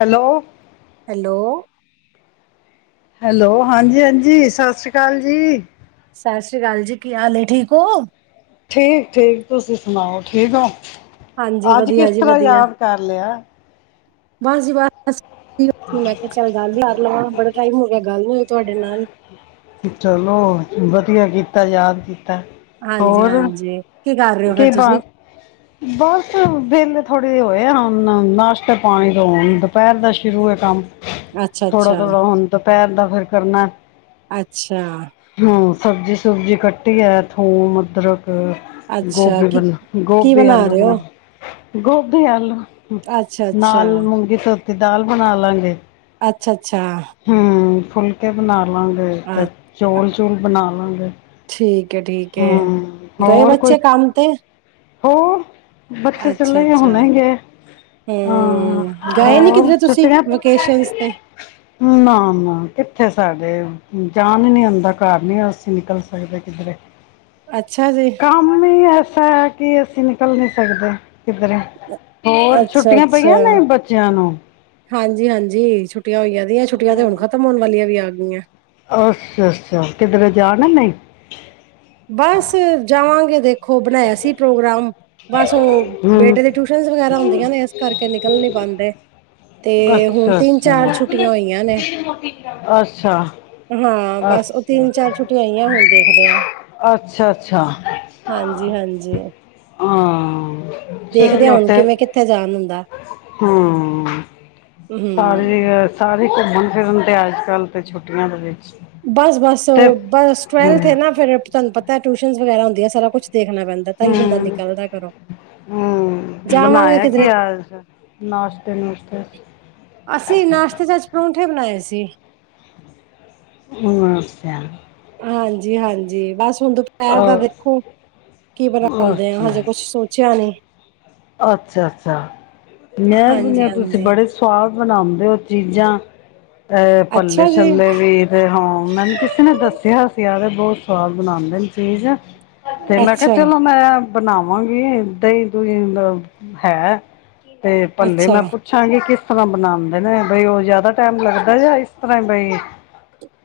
Hello. Hello. Hello ਹਾਂਜੀ -ਹਾਂਜੀ, ਸਤਿ ਸ੍ਰੀ ਅਕਾਲ ਜੀ। ਸਤਿ ਸ਼੍ਰੀ ਅਕਾਲ ਜੀ, ਕੀ ਹਾਲ ਹੈ ਠੀਕ ਹੋ? ਠੀਕ -ਠੀਕ, ਤੁਸੀਂ ਸੁਣਾਓ? ਠੀਕ ਹੋ? ਹਾਂਜੀ ਅੱਜ ਕਿਸ ਵਧੀਆ ਜੀ ਤਰ੍ਹਾਂ ਵਧੀਆ, ਯਾਦ ਕਰ ਲਿਆ? ਬਸ ਜੀ ਬਸ। ਮੈਂ ਕਿਹਾ, ਚੱਲ ਗੱਲ ਕਰ ਲਾ ਬੜਾ ਟਾਈਮ ਹੋ ਗਿਆ ਗੱਲ ਨ੍ਹੀ ਤੁਹਾਡੇ ਨਾਲ । ਤੁਹਾਡੇ ਨਾਲ। ਚਲੋ ਵਧੀਆ ਕੀਤਾ ਯਾਦ ਕੀਤਾ। ਹਾਂਜੀ- ਹਾਂਜੀ। ਕੀ ਕਰ ਰਹੇ ਹੋ ਫੇਰ ਕਿ ਬ ਤੁਸੀਂ? ਬਸ ਵਿਹਲੇ। ਹੁਣੀ ਹੋਏ ਹਨ ਨਾਸ਼ਤੇ ਪਾਣੀ ਤੋਂ, ਹੁਣ ਦੁਪਹਿਰ ਦਾ ਸ਼ੁਰੂ ਹੈ ਕੰਮ? ਅੱਛਾ ਥੋੜਾ- ਅੱਛਾ, ਥੋੜਾ, ਹੁਣ ਦੁਪਹਿਰ ਦਾ। ਘਰ ਕਰਨਾ ਅੱਛਾ ਹੂੰ ਸਬਜ਼ੀ- ਸੁਬਜ਼ੀ ਕੱਟੀ ਐ ਥੂਮ, ਅਦਰਕ ਅੱਛਾ, ਗੋਭੀ ਕੀ ਬ ਕੀ ਗੋਭੀ ਆਲੂ ਰਹੇ ਬਣਾ ਹੋ? ਗੋਭੀ ਆਲੂ। ਅੱਛਾ ਅੱਛਾ, ਨਾਲ ਮੂੰਗੀ ਸਾ ਦੀ ਦਾਲ ਬਣਾ ਲਾਂਗੇ। ਅੱਛਾ -ਅੱਛਾ। ਹੂੰ ਫੁਲਕੇ ਬਣਾਣਾ। ਲਾਂਗੇ ਅ ਤੇ ਚੋਲ -ਚੂਲ ਬਣਾ ਲਾਂਗੇ ਠੀਕ ਹੈ ਹਮ ਹੋਰ ਕੋਈ ਅਤੇ- ਹੋ। ਬੱਚੇ ਚਲੇੇ ਗਏ ਹੁਣੇ ਹੀ ਗਏ ਹਾਂ, ਹੂੰ, ਗਏ ਨੀ ਹੋਰ ਕਿਧਰੇ ਤੁਸੀਂ? ਛੁੱਟੀਆਂ ਵਕੇਸ਼ਨਸ ਤੇ, ਨਾ -ਨਾ, ਕਿੱਥੇ। ਸਾਡੇ ਜਾਣ ਹੀ ਨੀ ਆਉਂਦਾ ਘਰ ਨੀ ਅਸੀਂ ਨਿਕਲ । ਅੱਛਾ ਜੀ। ਐਸਾ ਹੈ ਕਿ ਅਸੀਂ ਨਿਕਲ ਨਹੀ ਸਕਦੇ। ਕਿਧਰ ਹੋਰ ਅੱਛਾ ਛੁੱਟੀਆਂ ਪਈਆਂ ਨੇ ਬੱਚਿਆਂ ਨੂੰ? ਹਾਂਜੀ ਹਾਂਜੀ ਛੁੱ ਛੁੱਟੀਆਂ ਹੋਈਆ ਦੀਆਂ ਛੁੱਟੀਆਂ ਤੇ ਹੁਣ ਖਤਮ ਹੋਣ ਵਾਲੀਆਂ ਵੀ ਆ [inaudible] ਅੱਛਾ-ਅੱਛਾ ਕਿਧਰੇ ਜਾਣਾ ਨਹੀਂ? ਬਸ ਜਾਵਾਂਗੇ ਦੇਖੋ। ਉਹ ਬਣਾਇਆ ਸੀ ਪ੍ਰੋਗਰਾਮ। ਬਸ ਉਹ ਹਮ ਬੇਟੇ ਦੇ ਟਿਊਸ਼ਨ ਵਗੈਰਾ ਹੁੰਦੀਆਂ ਨੇ ਇਸ ਕਰਕੇ ਨਿਕਲ ਨੀ ਪਾਂਦੇ। ਤੇ ਹੁਣ ਅੱਛਾ ਤਿੰਨ ਚਾਰ ਛੁੱਟੀਆਂ ਹੋਈਆਂ ਨੇ, ਅੱਛਾ ਅੱਛਾ ਹਾਂ ਬਸ ਉਹ ਅੱਛਾ ਤਿੰਨ ਚਾਰ ਛੁੱਟੀਆਂ ਹੋਈਆਂ, ਹੁਣ ਦੇਖਦੇ ਆ। ਅੱਛਾ-ਅੱਛਾ ਹਾਂਜੀ-ਹਾਂਜੀ ਹਾਂ ਦੇਖਦੇ ਆ ਚਲੋ ਹੁਣ ਤੇ ਕਿਵੇਂ ਕਿੱਥੇ ਜਾਣ ਹੁੰਦਾ ਹਮ। [unintelligible] ਹੂੰ ਘੁੰਮਣ ਫਿਰਨ ਤੇ ਅੱਜ ਕੱਲ੍ਹ ਤਾਂ ਛੁੱਟੀਆਂ ਦੇ ਦਿਨ ਬਸ-ਬਸ-ਬਸ ਟਵੇਲਥ ਹਮ ਏ ਨਾ ਫਿਰ ਤੁਹਾਨੂੰ ਪਤਾ ਟਿਊਸ਼ਨ ਵਗੈਰਾ ਹੁੰਦੀਆਂ। ਸਾਰਾ ਕੁਛ। ਦੇਖਣਾ ਪੈਂਦਾ ਤਾਂ ਹੀ ਬੰਦਾ ਹਮ-ਹਮ ਨਿਕਲਦਾ ਘਰੋਂ ਜਾਵਾਂਗੇ ਬਣਾਇਆ ਕਿਧਰੇ ਕੀ ਅੱਜ ਨਾਸ਼ਤੇ ਨੁਸ਼ਤੇ ਵਿੱਚ। ਅਸੀਂ ਨਾਸ਼ਤੇ ਚ ਅੱਜ ਪ੍ਰੋਂ ਪਰੌਂਠੇ ਬਣਾਏ ਸੀ। ਮਸਿਆ [inaudible] ਹਾਂਜੀ ਹਾਂਜੀ ਬਸ ਹੁਣ ਦੁਪਹਿਰ ਅ ਦਾ ਦੇਖੋ ਕੀ ਬਣਾਉਂਦੇ ਆ ਅੱਛਾ ਹਜੇ ਕੁਝ ਸੋਚਿਆ ਨਹੀ। ਅੱਛਾ ਅੱਛਾ। ਮੈਂ ਸੁਣਿਆ ਤੁਸੀਂ ਹਾਂਜੀ-ਹਾਂਜੀ ਬੜੇ ਸਵਾਦ ਬਣਾਉਂਦੇ ਹੋ ਚੀਜ਼ਾਂ ਤੇ ਪੱਲੇ ਅੱਛਾ ਜੀ। ਛੱਲੇ ਵੀ ਤੇ ਹਾਂ ਮੈਨੂੰ ਕਿਸੇ ਨੇ ਦੱਸਿਆ ਸੀ। ਬਹੁਤ ਸਵਾਦ ਬਣਉਦੇ ਨੇ ਚੀਜ਼ ਤੇ ਮੈਂ ਕਿਹਾ ਚਲੋ ਅੱਛਾ-ਅੱਛਾ ਮੈਂ। ਬਣਾਵਾਂਗੇ ਦਹੀਂ ਦੁਹੀ। ਹੈ ਤੇ ਭੱਲੇ ਮੈਂ ਪੁੱਛਾਂਗੀ ਕਿਸ? ਤਾਂ ਬਣਾਉਦੇ ਨੇ ਬਈ ਉਹ ਜਿਆਦਾ ਟਾਈਮ ਲੱਗਦਾ ਜਾ ਇਸ ਤਰ੍ਹਾਂ ਬਈ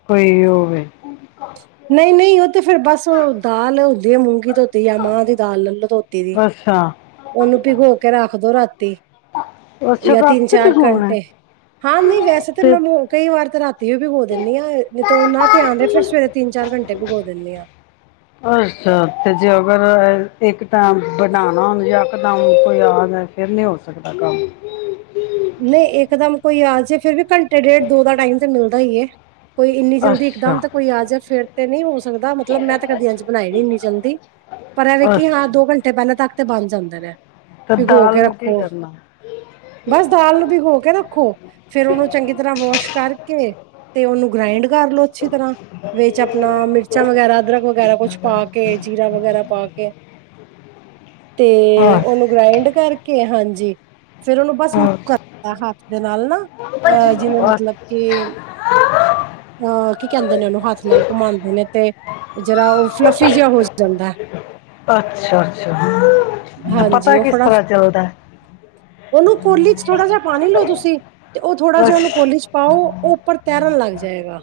ਕੋਈ ਹੋਵੇ । ਨਹੀਂ ਨਹੀਂ ਉਹ ਤੇ ਫੇਰ ਬਸ ਉਹ ਦਾਲ ਹੁੰਦੀ ਹੈ ਮੂੰਗੀ। ਧੋਤੀ ਜਾਂ ਮਾਂਹ ਦੀ ਦਾਲ ਲੈ ਲਓ ਧੋਤੀ ਦੀ ਅੱਛਾ ਉਹਨੂੰ ਭਿਗੋ ਕੇ ਰੱਖ ਦਿਓ ਰਾਤੀ। ਤੇ ਅੱਛਾ ਜਾਂ ਤਿੰਨ ਰਾਤੀ ਚਾਰ ਭਿਗੋਣਾ ਘੰਟੇ ਹੈ ਹਾਂ ਨਹੀਂ ਵੈਸੇ ਤਾਂ ਤੇ ਮੈਂ ਕਈ ਵਾਰ ਤਾਂ ਰਾ ਦੀਓ ਵੀ ਬੋਲ ਦਿੰਦੀ ਆ ਨ ਤਾਂ ਆਉਂਦੇ ਫਿਰ ਸਵੇਰੇ ਤਿੰਨ ਚਾਰ ਘੰਟੇ ਭਿਗੋ ਦਿੰਦੀ ਹਾਂ। ਅੱਛਾ ਤੇਜੀੀ ਅਗਸਤ ਅ ਇੱਕ ਤਾਂ ਬਣਾਉਣਾ ਹਣ ਜ ਦ ਕੋਈ ਆਦਾ ਫਿਰ ਨਹੀਂ ਹੋ ਸਕਦਾ ਕੰਮ ਨਹੀਂ ਇੱਕਦਮ ਕੋਈ ਆਜ ਫੇਿਰ ਵੀ ਘੰਟੇ ਡੇਢ ਦੋ ਦਾ ਟਾਈਮ ਤੇ ਮਿਲਦਾ ਹੀ ਏ ਕੋਈ ਇੰਨੀ ਜਲਦੀ ਇੱਕਦਮ ਅੱਛਾ ਤਾਂ ਕੋਈ ਆ ਜਾ ਫੇਿਰ ਤੇ ਨਹੀਂ ਸਕਦਾ ਮਤਲਬ ਮੈਂ ਤਾਂ ਕਦੀ ਇੰਜ ਬਣਾਈਣੀ ਨ ਨਹੀਂ ਚਾਹੁੰਦੀ ਪਰ ਐਵੇਂ ਕਿ ਹਾਂ ਅੱਛਾ ਦੋ ਘੰਟੇ ਪਹਿਲਾਂ ਤੱਕ ਤੇ ਬਣ ਜਾਂਦਾ ਰਿਹਾ ਤੇ ਭਿਗੋ ਦਾਲ ਕੇ ਨੂੰ ਕੀ ਰੱਖੋ ਕਰਨਾ ਬਸ ਦਾਲ ਨੂੰ ਭਿਗੋ ਕੇ ਰੱਖੋ ਫੇਰ ਉਹਨੂੰ ਚੰਗੀ ਤਰ੍ਹਾਂ ਵਾਸ਼ ਕਰਕੇ ਤੇ ਉਹਨੂੰ ਗ੍ਰਾਇੰਡ ਕਰਲੋ ਅੱਛੀ ਤਰ੍ਹਾਂ ਵਿੱਚ ਆਪਣਾ ਮਿਰਚਾਂ ਵਗੈਰਾ ਅਦਰਕ ਵਗੈਰਾ ਕੁਛ ਪਾ ਕੇ ਜੀਰਾ ਵਗੈਰਾ ਪਾ ਕੇ ਤੇ ਬਸ ਉਹਨੂੰ ਗ੍ਰਾਇੰਡ ਕਰਕੇ ਹਾਂਜੀ ਫੇਿਰ ਉਹਨੂੰ ਬਸ ਕਰਦਾ ਹੱਥ ਦੇ ਨਾਲ ਨਾ ਅਹ ਜਿਵੇਂ ਮਤਲਬ ਅ- ਕੇ ਅਹ ਿੰਦੇ ਨੇ ਉਹਨੂੰ ਹੱਥ ਨਾਲ ਘੁਮਾਉਂਦੇ ਨੇ ਤੇ ਜਿਰਾ ਉਹ ਫਲਫੀ ਜਿਹਾ ਹੋ ਜਾਂਦਾ ਅੱਛਾ ਅੱਛਾ ਤੇ ਹਾਂਜੀ ਪਤਾ ਉਹ ਕਿਸ ਫੜਾ ਤਰ੍ਹਾਂ ਚਲਦਾ ਉਹਨੂੰ ਕੋਲੀ ਚ ਥੋੜਾ ਜਿਹਾ ਪਾਣੀ ਲਓ ਤੁਸੀਂ ਤੇ ਉਹ ਥੋੜਾ ਜਿਹਾ ਉਹਨੂੰ ਅੱਛ- ਕੋਹਲੀ ਚ ਪਾਓ ਉਹ ਉੱਪਰ ਤੇਰਨ ਲੱਗ ਜਾਏਗਾ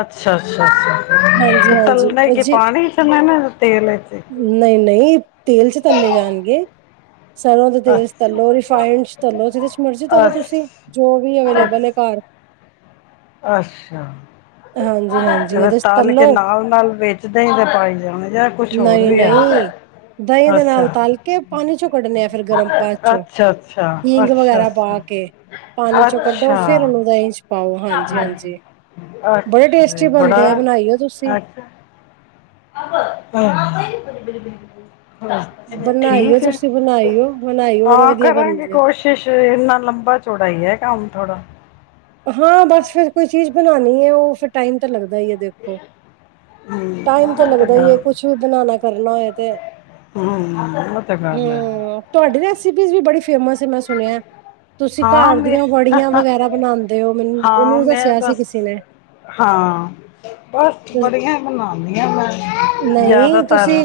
ਅੱਛਾ ਅੱਛਾ ਅੱਛਾ ਹਾਂਜੀ ਤੇ ਹਾਂਜੀ ਤਲਨ ਉਹ ਕੀ ਜੀ ਪਾਣੀ ਚ ਮੈਂ ਤੇਲ ਚ ਨਹੀਂ ਨਹੀਂ ਸਰ੍ਹੋਂ ਦਾ ਤੇਲ ਅੱਛ- ਤਲੋ ਰਿਫਾਇੰਡ ਤਲੋ ਜਿਹਦੇ ਚਲੋ ਅੱਛ- ਤੁਸੀਂ ਜੋ ਵੀ ਅਵੇਲੇਬਲ ਹੈ ਅੱਛ- ਘ ਅੱਛਾ ਹਾਂਜੀ ਹਾਂਜੀ ਤੇ ਫਿਰ ਉਹਦੇ ਚ ਤਲ ਕੇ ਤਲੋ ਨਾਲ ਨਾਲ ਵੇਚਦੇ ਹੀ ਤੇ ਪਾਈ ਜਾਣੇ ਜਾਂ ਕੁਛ ਹੋਰ ਨਹੀਂ ਵੀ ਹੈ ਨਹੀਂ ਦਹੀਂ ਦੇ ਨਾਲ ਅੱਛਾ ਤਲ ਕੇ ਪਾਣੀ ਚੋਂ ਕੱਢਣੇ ਆ ਫਿਰ ਗਰਮ ਬਾਅਦ ਚੋਂ ਅੱਛਾ ਅੱਛਾ ਹਿੰਗ ਅੱਛਾ ਵਗੈਰਾ ਅੱਛ ਪਾ ਕੇ ਪਾਣੀ ਚੋੋਂ ਕੱਢੋ ਫੇਿਰ ਅੱਛਾ ਉਹਨੂੰ ਦਾ ਇੰਚ ਪਾਓ ਹਾਂਜੀ ਹਾਂਜੀ ਬੜੇ ਅੱਛਾ ਟੇਸਟੀ ਬੜਾ ਬਣਦੇ ਆ ਬਣਾਈਓ ਤੁਸੀਂ [inaudible] ਅ ਬਣਾਈਓ ਠੀਕ ਹੈ ਤੁਸੀਂ ਬਣਾਈਓ ਬਣਾਈਓ ਬੜੇ ਹਾਂ ਵਧੀਆ ਕਰਾਂਗੇ ਬਣਦੇ ਆ ਕੋਸ਼ਿਸ਼ ਇੰਨਾ ਲੰਬਾ ਚੌੜਾ ਈ ਕੰਮ ਥੋੜ੍ਹਾ ਹਾਂ ਬਸ ਫੇਰ ਕੋਈ ਚੀਜ਼ ਬਣਾਉਣੀ ਹੈ ਉਹ ਫਿਰ ਟਾਈਮ ਤੇ ਲੱਗ ਦਾ ਹੀ ਦੇਖੋ ਹੂੰ ਟਾਈਮ ਤਾਂ ਉਹ ਲੱਗਦਾ ਹੀ ਹੈ ਗੱਲ ਕੁਛ ਵੀ ਬਣਾ ਲਿਆ ਕਰ ਨਾ ਤੇ ਹੂੰ ਉਹ ਤੇ ਗੱਲ ਐ ਹਮ [unintelligible] ਵੀ ਬੜੀ ਫੇਮਸ ਹੈ ਮੈਂ ਸੁਣਿਆ ਤੁਸੀਂ ਹਾਂ ਘਰ ਮੈਂ ਦੀਆਂ ਵੜੀਆਂ ਵਗੈਰਾ ਬਣਾਓ ਹਾਂ ਮੈਂ ਬਸ ਹਾਂ ਬਸ ਤੁਸ- ਬੜੀਆਂ ਬਣਾਨੀ ਆ ਮੈਂ ਨਹੀਂ ਜ਼ਿਆਦਾਤਰ ਤੁਸੀਂ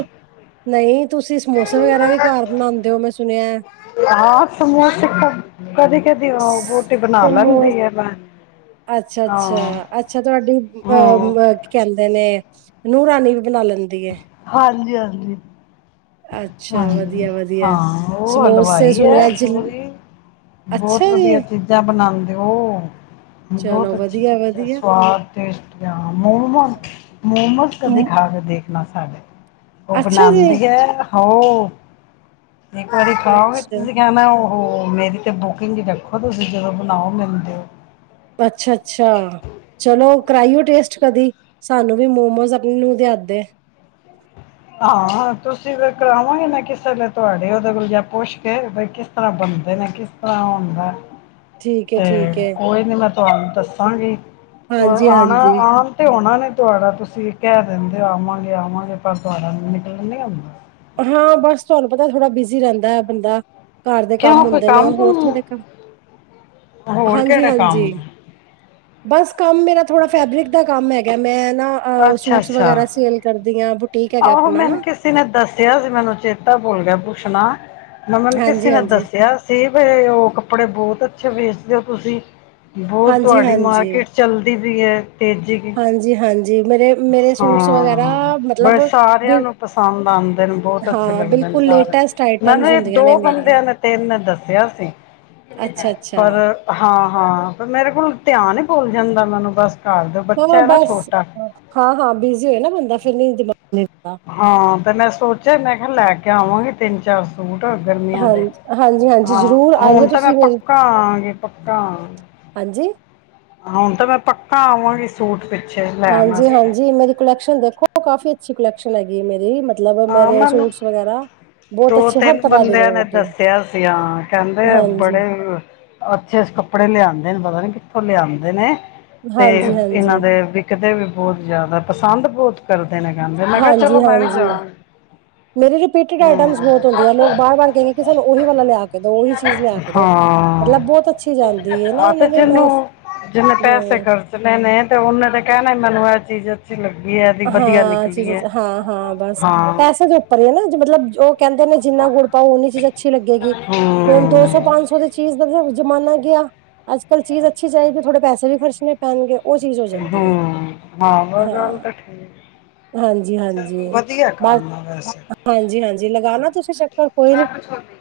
ਨਹੀਂ ਤੁਸੀਂ ਸਮੋਸੇ ਵਗੈਰਾ ਵੀ ਘਰ ਬਣਾਉਂਦੇ ਹੋ ਮੈਂ ਸੁਣਿਆ ਹਾਂ ਸਮੋਸੇ [unintelligible] ਬਣਾ ਸਮੋ ਲੈਂਦੀ ਆ ਮੈਂ ਅੱਛਾ ਅੱਛਾ ਹਾਂ ਅੱਛਾ ਤੁਹਾਡੀ ਹੂੰ ਅਹ ਕੀ ਕਹਿੰਦੇ ਨੇ ਨੂਹ ਰਾਣੀ ਵੀ ਬਣਾ ਲੈਂਦੀ ਹੈ ਹਾਂਜੀ ਹਾਂਜੀ ਹਾਂ ਅੱਛਾ ਵਧੀਆ ਵਧੀਆ ਹਾਂ ਉਹ ਸਮੋਸੇ ਹਲਵਾਈ ਹੈ ਸੁਣਿਆ ਜ ਪੂਰੀ ਅੱਛਾ ਬਹੁਤ ਵਧੀਆ ਜੀ ਚੀਜ਼ਾਂ ਬਣਾ ਦੋ ਬਹੁਤ ਚਲੋ ਅੱਛੀ ਵਧੀਆ ਚੀਜ਼ਾਂ ਵਧੀਆ ਸਵਾਦ ਟੇਸਟੀਆਂ ਮੋਮੋਸ ਕਦੇ ਮ ਖਾ ਕੇ ਦੇਖਣਾ ਸਾਡੇ ਉਹ ਅੱਛਾ ਜੀ ਬਣਾਦੀ ਐ ਹੌ ਇੱਕ ਵਾਰੀ ਖਾਓਗੇ ਅੱਛਾ ਤੁਸੀਂ ਕਹਿਣਾ ਓ ਹੋ ਮੇਰੀ ਤੇ ਬੁਕਿੰਗ ਹੀ ਰੱਖੋ ਤੁਸੀਂ ਜਦੋਂ ਬਣਾਓ ਮਿਲਦੇ ੳ ਅੱਛਾ ਅੱਛਾ ਚਲੋ ਕਰਾਈਓ ਟੇਸਟ ਕਦੀ ਸਾਨੂੰ ਵੀ ਮੋਮੋਜ਼ ਆਪਣੀ ਨੂਹ ਦੇ ਹੱਥ ਦੇ ਹਾਂ ਤੁਸੀਂ ਫਿਰ ਕਰਾਵਾਂਗੇ ਨਾ ਕਿਸੇ ਤੁਹਾਡੇ ਉਹਦੇ ਕੋਲ ਜਾ ਪੁੱਛ ਕੇ ਬਈ ਕਿਸ ਤਰ੍ਹਾਂ ਬਣਦੇ ਨੇ ਕਿਸ ਤਰ੍ਹਾਂ ਹੁੰਦਾ ਠੀਕ ਏ ਤੇ ਠੀਕ ਏ ਕੋਈ ਨੀ ਮੈ ਤੁਹਾਨੂੰ ਦੱਸਾਂਗੀ ' [unintelligible] ' ਹਾਂਜੀ ਆਉਣਾ ਹਾਂਜੀ ਆਉਣ ਤੇ ਆਉਣਾ ਨੀ ਤੁਹਾਡਾ ਤੁਸੀਂ ਕਹਿ ਦਿੰਦੇ ਆਵਾਂਗੇ ਆਵਾਂਗੇ ਪਰ [unintelligible] ਹਾਂ ਬਸ ਤੁਹਾਨੂੰ ਪਤਾ ਥੋੜਾ ਬਿਜ਼ੀ ਰਹਿੰਦਾ ਬੰਦਾ। ਘਰ ਦੇ ਕਿਉਂ ਕੰਮ ਕੋਈ ਹੁੰਦੇ ਨੇ ਹੋਰ ਕੁਮ ਥੋੜੇ ਕਮ ਹੋਰ ਹਾਂਜੀ ਕਿਹੜਾ ਕੰਮ ਹਾਂਜੀ ਹੈ? ਬਸ ਕੰਮ ਮੇਰਾ ਥੋੜਾ ਫੈਬਰਿਕ ਦਾ ਕੰਮ ਹੈਗਾ ਮੈਂ ਨਾ ਅ ਅੱਛਾ ਸੂਟਸ ਅੱਛਾ ਵਗੈਰਾ ਸੇਲ ਕਰਦੇ ਦੀਆਂ ਆਹੋ ਮੈਨੂੰ ਕਿਸੇ ਨੇ ਦੱਸਿਆ ਸੀ। ਮੈਨੂੰ ਚੇਤਾ ਭੁੱਲ ਗਿਆ ਪੁੱਸ਼ਣਾ ਮਮਨ ਕਿਸੇ ਹਾਂਜੀ ਨੇ ਹਾਂਜੀ ਦੱਸਿਆ ਸੀ ਬੀ ਉ ਕੱਪੜੇ ਬਹੁਤ ਅੱਛਾ ਵੇਚਦੇ ਹੋ ਤੁਸੀਂ ਬਹੁਤ ਹਾਂਜੀ ਤੁਹਾਡੀ ਹਾਂਜੀ ਮਾਰਕੀਟ ਚਲਦੀ। [inaudible] ਹਾਂਜੀ ਹਾਂਜੀ ਮੇਰੇ ਮੇਰੇ ਸੂਟਸ ਵਗੈਰਾ ਹਾਂ ਮਤਲਬ ਬ ਸਾਰਿਆਂ ਬਿਲ ਨੂੰ ਪਸੰਦ ਆਉਂਦੇ ਨੇ ਬਹੁਤ ਅੱਛੇ ਹਾਂ ਲੱਗਦੇ ਨੇ ਬਿਲਕੁਲ ਸਾਰਿਆ ਲੇਟੈਸਟ ਨੂੰ ਆਈਟਮਸ ਮਖਾ ਹੁੰਦੀਆਂ ਨੇ ਦੋ ਮੇਰੀਆਂ ਬੰਦਿਆਂ ਨੇ ਤਿੰਨ ਨੇ ਦੱਸਿਆ ਸੀ ਅੱਛਾ ਅੱਛਾ ਪਰ ਹਾਂ ਹਾਂ ਪਰ ਮੇਰੇ ਕੋਲੋ ਧਿਆਨ ਈ ਭੁੱਲ ਜਾਂਦਾ ਮੈਨੂੰ ਬਸ। ਸਾਲ ਦਾ ਦੋ ਬੱਚਾ ਹਾਂ ਐ ਨਾ ਬਸ ਛੋਟਾ ਹਾਂ ਹਾਂ ਬਿਜ਼ੀ ਹੋਏ ਨਾ ਬੰਦਾ ਫਿਰ ਨੀ ਹੁੰਦੀ ਲੋੜ ਹਾਂ ਤੇ ਮੈਂ ਸੋਚਿਆ ਮੈਂ ਕਿਹਾ ਲੈ ਕੇ ਕੇ ਆਵਾਂਗੇ ਤਿੰਨ ਚਾਰ ਸੂਟ ਗਰਮੀਆਂ ਦੇ ਹਾਂਜੀ ਹਾਂਜੀ ਹਾਂਜੀ ਹਾਂ ਜ਼ਰੂਰ ਹੁਣ ਆਈਓ ਤਾਂ ਮੈਂ ਤੁਸੀਂ ਮੇਰੀ ਪੱਕਾ ਆਆਂ ਗੀ ਪੱਕਾ ਆ ਹਾਂਜੀ ਹੁਣ ਤਾਂ ਮੈਂ ਪੱਕ ਆਵਾਂਗੇ ਸੂਟ ਵਿ ਹਾਂਜੀ ਹਾਂਜੀ ਮੇਰੀ ਕੁਲੈਕਸ਼ਨ ਦੇਖੋ ਕਾਫੀ ਅੱਛੀ ਕੁਲੈਕਸ਼ਨ ' [unintelligible] ' ਲਗੀ ਮੇਰੀ ਮ ਹਾਂ ਮੈਨੂੰ ਬਹੁਤ ਦੋ ਅੱਛੇ ਹਰ ਤਿੰਨ ਤਰ੍ਹਾਂ ਦੀ ਬੰਦਿਆਂ ਨੇ ਵਰਾਇਟੀ ਦੱਸਿਆ ਸੀ ਹਾਂ ਕਹਿੰਦੇ ਹਾਂਜੀ ਬੜੇ ਅੱਛੇ ਅ ਕੱਪੜੇ ਲਿਆਂਦੇ। ਨੂੰ ਪਤ ਕਿੱਥੋਂ ਲਿਆਂਦੇ ਨੀ ਤੇ ਹਾਂਜੀ ਹਾਂਜੀ ਇਹਨਾਂ ਦੇ ਵੀ ਕਿਤੇ ਵੀ। ਬਹੁਤ ਜ਼ਿਆਦਾ ਪਸੰਦ ਬਹੁਤ ਕਰਦਾ। ਦੇਨ ਗਦੇ ਮੈਂ ਕਿਹਾ ਚਲੋ ਹਾਂਜੀ ਮੈਂ ਵੀ ਜਾ ਹਾਂਜੀ ਮੇਰੀ ਰਿਪੀਟਡ ਆਈਟਮਸ ਬਹੁਤ ਹੁੰਦੀਆਂ ਲੋਕ ਬਾਰ ਵਾਰ ਕਹਿੰਦੇ ਕਿ ਸਾਨੂੰ ਉਹੀ ਵਾਲਾ ਲਿਆ ਕੇ ਦੋ ਉਹੀ ਚੀਜ਼ ਲਿਆ ਕੇ ਦੋ ਹਾਂ ਮਤਲਬ ਬਹੁਤ ਅੱਛੀ ਜਾਂਦੀ ਹੈ ਨਾ ਆ ਇਹਨਾਂ ਤੇ ਨੂੰ ਅ ਜਿਹਨੂੰ ਜਿਹਨੇ ਪੈਸੇ ਹਮ ਮਨੂੰ ਚੀਜ਼ ਅੱਛੀੱਗਦੀ ਹਾਂ ਚੀਜ਼ ਹਾਂ ਹਾਂ ਬਸ। ਹਾਂ ਪੈਸੇ ਦੇ ਉੱਪਰ ਹੀ ਹੈ ਨਾ ਮਤਲਬ ਉਹ ਕ ਜਿੰਨਾ ਗੁੜ ਪਾਓ ਉਓਨੀ ਚੀਜ਼ ਅੱਛੀ ਲੱਗੇਗੀ ਹੁਣ ਦੋ ਸੌ ਹੂੰ ਪੰਜ ਸੌ ਦੀ ਚੀਜ਼। ਜ਼ਮਾਨਾ ਗਿਆ ਅੱਜ ਕੱਲ ਚੀਜ਼ ਅੱਛੀ ਚਾਹੀਦੀ ਹੈ ਥੋੜੇ ਪੈਸੇ ਵੀ ਖਰਚਣੇ ਪੈਣਗੇ। ਉਹ ਚੀਜ਼ ਹੋ ਹੂ ਜਾਂਦੀ ਹੈ ਹਾਂ, ਗੱਲ ਤਾਂ ਠੀਕ। ਹਾਂਜੀ ਹਾਂਜੀ ਚਲੋ ਵਧੀਆ ਬਸ ਕੰਮ ਆ ਵੈਸੇ ਹਾਂਜੀ ਹਾਂਜੀ ਲਗਾਣਾ ਤੁਸੀਂ ਚੱਕਰ ਕੋਈ ਨਾ ਨੀ, ਕੁਛ ਹੋਵੇ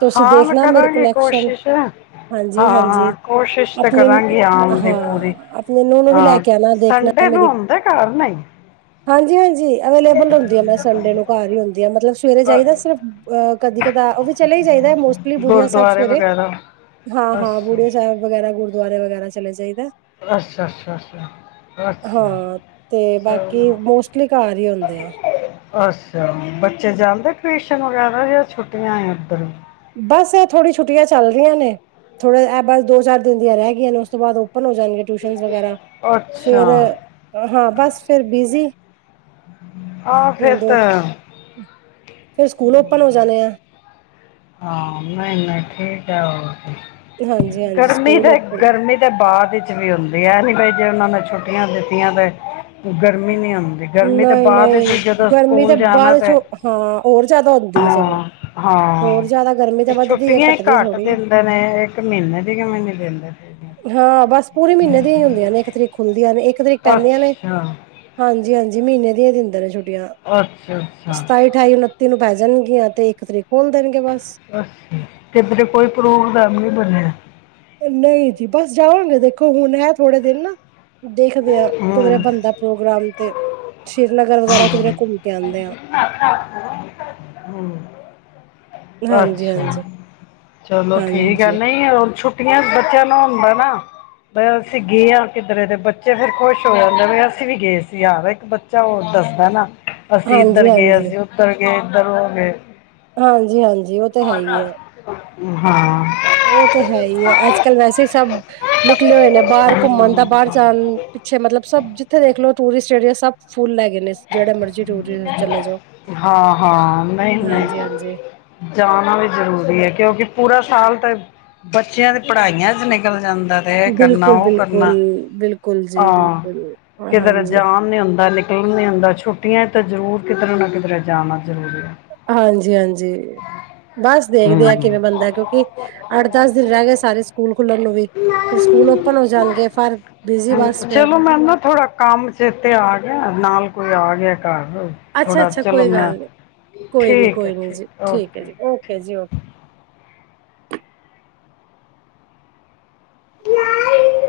ਤੁਸੀਂ ਹਾਂ ਮੈਂ ਦੇਖਣਾ ਮੇਰੇ ਕਰਾਂਗੀ ਕਲੈਕਸ਼ਨ ਕੋਸ਼ਿਸ਼ ਹਾਂ ਹਾਂਜੀ ਹਾਂਜੀ ਹਾਂ ਕੋਸ਼ਿਸ਼ ਤਾਂ ਆਪਣੇ ਕਰਾਂਗੀ ਆਉਣ ਦੀ ਹਾਂ ਪੂਰੀ ਆਪਣੇ ਨੂੰਹ ਨੂੰ ਵੀ ਲੈ ਹਾਂ ਕੇ ਆਉਣਾ ਦੇਖਣਾ ਸੰਡੇ ਨੂੰ ਮੇਰੀ ਆਉਂਦੇ ਘਰ ਨਹੀਂ ਹਾਂਜੀ ਹਾਂਜੀ। ਅਵੇਲੇਬਲ ਹੁੰਦੀ ਆ ਮੈਂ ਸੰਡੇ ਨੂੰ ਘਰ ਹੀ ਹੁੰਦੀ ਹਾਂ ਮਤਲਬ ਸਵੇਰੇ ਅ, ਜਾਈਦਾ ਸਿਰਫ ਅਹ ਕਦੀ ਕਦਾ ਉਹ ਵੀ ਚਲੇ ਚਾਹੀਦਾ ਮੋਸਟਲੀ ਬੁੜੀਆਂ ਸਾਹਿਬ ਗੁਰਦੁਆਰੇ ਸਵੇਰੇ ਵਗੈਰਾ ਹਾਂ ਹਾਂ ਅੱਛਾ ਬੁੜੀਆਂ ਸਾਹਿਬ ਵਗੈਰਾ ਗੁਰ ਦੁਆਰੇ ਵਗੈਰਾ ਚਲੇ ਜਾਈ ਅੱਛਾ ਅੱਛਾ ਅੱਛਾ ਅੱਛਾ। ਹਾਂ ਤੇ ਬਾਕੀ ਚਲੋ ਮੋਸਟਲੀ ਘਰ ਹੀ ਹੁੰਦੇ ਆ। ਅੱਛਾ ਬੱਚੇ ਜਾਂਦੇ ਟਿਊਸ਼ਨ ਵਗੈਰਾ ਜਾਂ ਛੁੱਟੀਆਂ ਏ ਉੱਧਰ ਬਸ ਇਹ ਥੋੜੀ ਛੁੱਟੀਆਂ ਚੱਲ ਰਹੀਆਂ ਨੇ, ਥੋੜੇ ਇਹ ਬਸ ਦੋ ਚਾਰ ਦਿਨ ਦੀਆਂ ਰਹਿ ਗਈਆਂ ਨੇ ਉਸ ਤੋਂ ਬਾਅਦ ਹੁਣ ਹੋ ਜਾਣਗਿਆਂ ਟਿਊਸ਼ਨ ਵਗੈਰਾ ਅੱਛਾ ਫਿਰ ਹਾਂ ਬਸ ਫਿਰ ਬਿਜੀ ਹਹ ਫੇਰ ਤੇ ਫੇਰ ਸਕੂਲ ਔਪਨ ਹੋ ਜਾਣੇ ਐ। ਹਾਂ ਨਹੀਂ ਨਹੀਂ ਠੀਕ ਹੈ ਹੋਰ। ਹਾਂਜੀ-ਹਾਂਜੀ ਗਰਮੀ ਸਕੂਲ ਤੇ ਓਪਨ ਗਰਮੀ ਦੇ ਬਾਅਦ ਵਿੱਚ ਵੀ ਹੁੰਦੀ। ਤੇ ਐ ਨੀ ਬਾਈ ਜੇ ਉਹਨਾਂ ਨੇ ਛੁੱਟੀਆਂ ਦਿੱਤੀਆਂ, ਤੇ ਉਹ ਗਰਮੀ ਨਹੀਂ ਹੁੰਦੀ। ਗਰਮੀ ਤਾਂ ਨਹੀਂ ਬਾਅਦ ਵਿੱਚ ਨਹੀਂ ਵੀ ਜਦੋਂ ਗਰਮੀ ਤਾਂ ਸਕੂਲ ਜਾਣਾ ਬਾਅਦ ਚ ਤੇ ਹਾਂ ਹੋਰ ਜਿਆਦਾ ਆਉਂਦੀ ਹੈ ਸਗੋਂ, ਹਾਂ ਹੋਰ ਹਾਂ ਜ਼ਿਆਦਾ ਗਰਮੀ ਤਾਂ ਇਹ ਵੱਧਦੀ ਹੈ ਛੁੱਟੀਆਂ ਹੀ ਘੱਟਦੀ ਘੱਟ ਥੋੜ੍ਹੀ ਆ। ਦਿੰਦੇ ਨੇ ਇੱਕ ਮਹੀਨੇ ਦੀ ਕਿਵੇਂ ਨਹੀਂ ਦਿੰਦੇ ਫਿਰ ਹਾਂ ਬਸ ਪੂਰੇ ਮਹੀਨੇ ਦੀਆਂ ਹੀ ਹੁੰਦੀਆਂ ਨੇ ਇੱਕ ਤਰੀਕ ਖੁੱਲਦੀਆਂ ਨੇ ਇੱਕ ਤਰੀਕ ਪਹਿੰਦੀਆਂ ਨੇ, ਅੱਛਾ ਹਾਂਜੀ। ਹਾਂਜੀ, ਹਾਂਜੀ ਮਹੀਨੇ ਦੀਆਂ ਦਿੰਦੇ ਨੇ ਛੁੱਟੀਆਂ, ਅੱਛਾ ਅੱਛਾ ਸਤਾਈ, ਅਠਾਈ, ਉਨੱਤੀ ਨੂੰ ਪੈ ਜਾਣਗੇ। ਕਿਹਾ ਤੇ ਇੱਕ ਤਰੀਕ ਖੋਲ ਦੇਣਗੇ ਬਸ, ਅ ਤੇਰੇ ਕੋਈ ਪ੍ਰੋਗਰਾਮ ਨੀ ਬਣਿਆ, ਨਹੀਂ ਜੀ ਬਸ ਜਾਵਾਂਗੇ ਦੇਖੋ ਹੁਣ ਹੈ ਥੋੜੇ ਦਿਨ ਨਾ ਦੇਖਦੇ ਹਾਂ, ਕਿਧਰੇ ਹੂੰ ਬਣਦਾ ਪ੍ਰੋਗਰਾਮ ਤੇ ਸ੍ਰੀਨਗਰ ਵਗੈਰਾ ਕਿਧਰੇ ਹੂੰ ਘੁੰਮ ਕੇ ਆਉਂਦੇ ਆ ਹੂੰ, ਹਾਂਜੀ ਅੱਛਾ, ਹਾਂਜੀ ਚਲੋ ਠੀਕ ਹੈ ਹਾਂਜੀ ਨਹੀਂ ਹੋਰ ਛੁੱ ਛੁੱਟੀਆਂ ਬੱਚਿਆਂ ਨੂੰ ਹੁੰਦਾ ਨਾ, ਬ ਅਸੀਂ ਗਏ ਹਾਂ ਕਿੱਧਰੇ ਦੇ ਬੱਚੇ ਫੇਰ ਖੁਸ਼ ਹੋ ਜਾਂਦੇ ਅਸੀਂ ਵੀ ਗਏ ਸੀ ਯਾਰ ਇੱਕ ਬੱਚਾ ਹੋ ਦੱਸਦਾ ਨਾ, ਅਸੀਂ ਇੱਧਰ ਹਾਂਜੀ ਗਿਆ ਹਾਂਜੀ ਸੀ, ਉੱਧਰ ਏਧਰਲਾ ਗਏ, ਹਾਂਜੀ, ਹਾਂਜੀ, ਉਹ ਤਾਂ ਹੈ ਹੀ ਹੈ। ਹਾਂ ਉਹ ਤੇ ਹੈ ਹੀ ਹੈ ਅੱਜ ਕੱਲ ਵੈਸੇ ਹੀ ਸਭ, ਨਿਕਲੇ ਹੋਏ ਨੇ ਬਾਹਰ ਘੁੰਮਣ ਦਾ ਬਾਹਰ ਜਾਣ, ਪਿੱਛੇ ਮਤਲਬ ਸਬ ਜਿੱਥੇ ਦੇਖਲੋ ਟੂਰਿਸਟ ਰੀਸ ਸਭ ਫੁੱਲ ਲੇਗੇ ਨੇ, ਜਿਹੜੇ ਮਰਜ਼ੀ ਟੂਰਿਸਟ ਚਲੇ ਜਾਓ ਹਾਂ, ਹਾਂ, ਨਹੀ, ਨਹੀ, ਹਾਂਜੀ ਹਾਂਜੀ ਜਾਣਾ ਵੀ ਜ਼ਰੂਰੀ ਹੈ। ਕਿਉਂਕਿ ਪੂਰਾ ਸਾਲ ਤਾਂ, ਬੱਚਿਆਂ ਦੀ ਪੜ੍ਹਾਈਆਂ ਚ ਨਿਕਲ ਜਾਂਦਾ ਇਹ ਕਰਨਾ, ਬਿਲਕੁਲ ਉਹ ਬਿਲਕੁਲ ਕਰਨਾ, ਬਿਲਕੁਲ ਜੀ ਹਾਂ, ਬਿਲਕੁਲ ਕਿਧਰ ਹਾਂਜੀ ਜਾਣ ਨੀ ਹੁੰਦਾ, ਆਉਣ ਨੀ ਹੁੰਦਾ ਛੁ ਛੁੱਟੀਆਂ ਤਾਂ ਜ਼ਰੂਰ ਕਿਧਰੇ ਨਾ ਕਿਧਰੇ ਜਾਣਾ, ਜ਼ਰੂਰੀ ਹੈ ਹਾਂਜੀ-ਹਾਂਜੀ, ਬਸ ਦੇਖਦੇ ਆ ਕਿਵੇਂ ਹੂੰ, ਬਣਦਾ ਕਿਉਂਕਿ, ਅੱਠ ਦਸ ਦਿਨ ਰਹਿ ਗਏ ਸਾਰੇ ਸਕੂਲ ਖੁਲਣ ਨੂੰ ਵੀ, ਫਿਰ ਸਕੂਲ ਔਪਨ ਹੋ ਜਾਣਗੇ ਫੇਰ ਬਿਜੀ ਬਸ ਫਿਰ ਚਲੋ ਮੈਂ ਨਾ ਥੋੜਾ ਕੰਮ ਚੇਤੇ ਆ ਗਿਆ ਨਾਲ ਕੋਈ ਆ ਗਿਆ ਘਰ ਥੋੜਾ ਅੱਛਾ-ਅੱਛਾ, ਚਲੋ ਕੋਈ ਮੈਂ ਗੱਲ ਨਹੀਂ, ਕੋਈ ਨੀ ਠੀਕ ਹੈ ਕੋਈ ਨੀ ਜੀ ਠੀਕ ਹੈ ਓਕੇ ਜੀ ਓਕੇ ਜੀ ਓਕੇ। [unintelligible]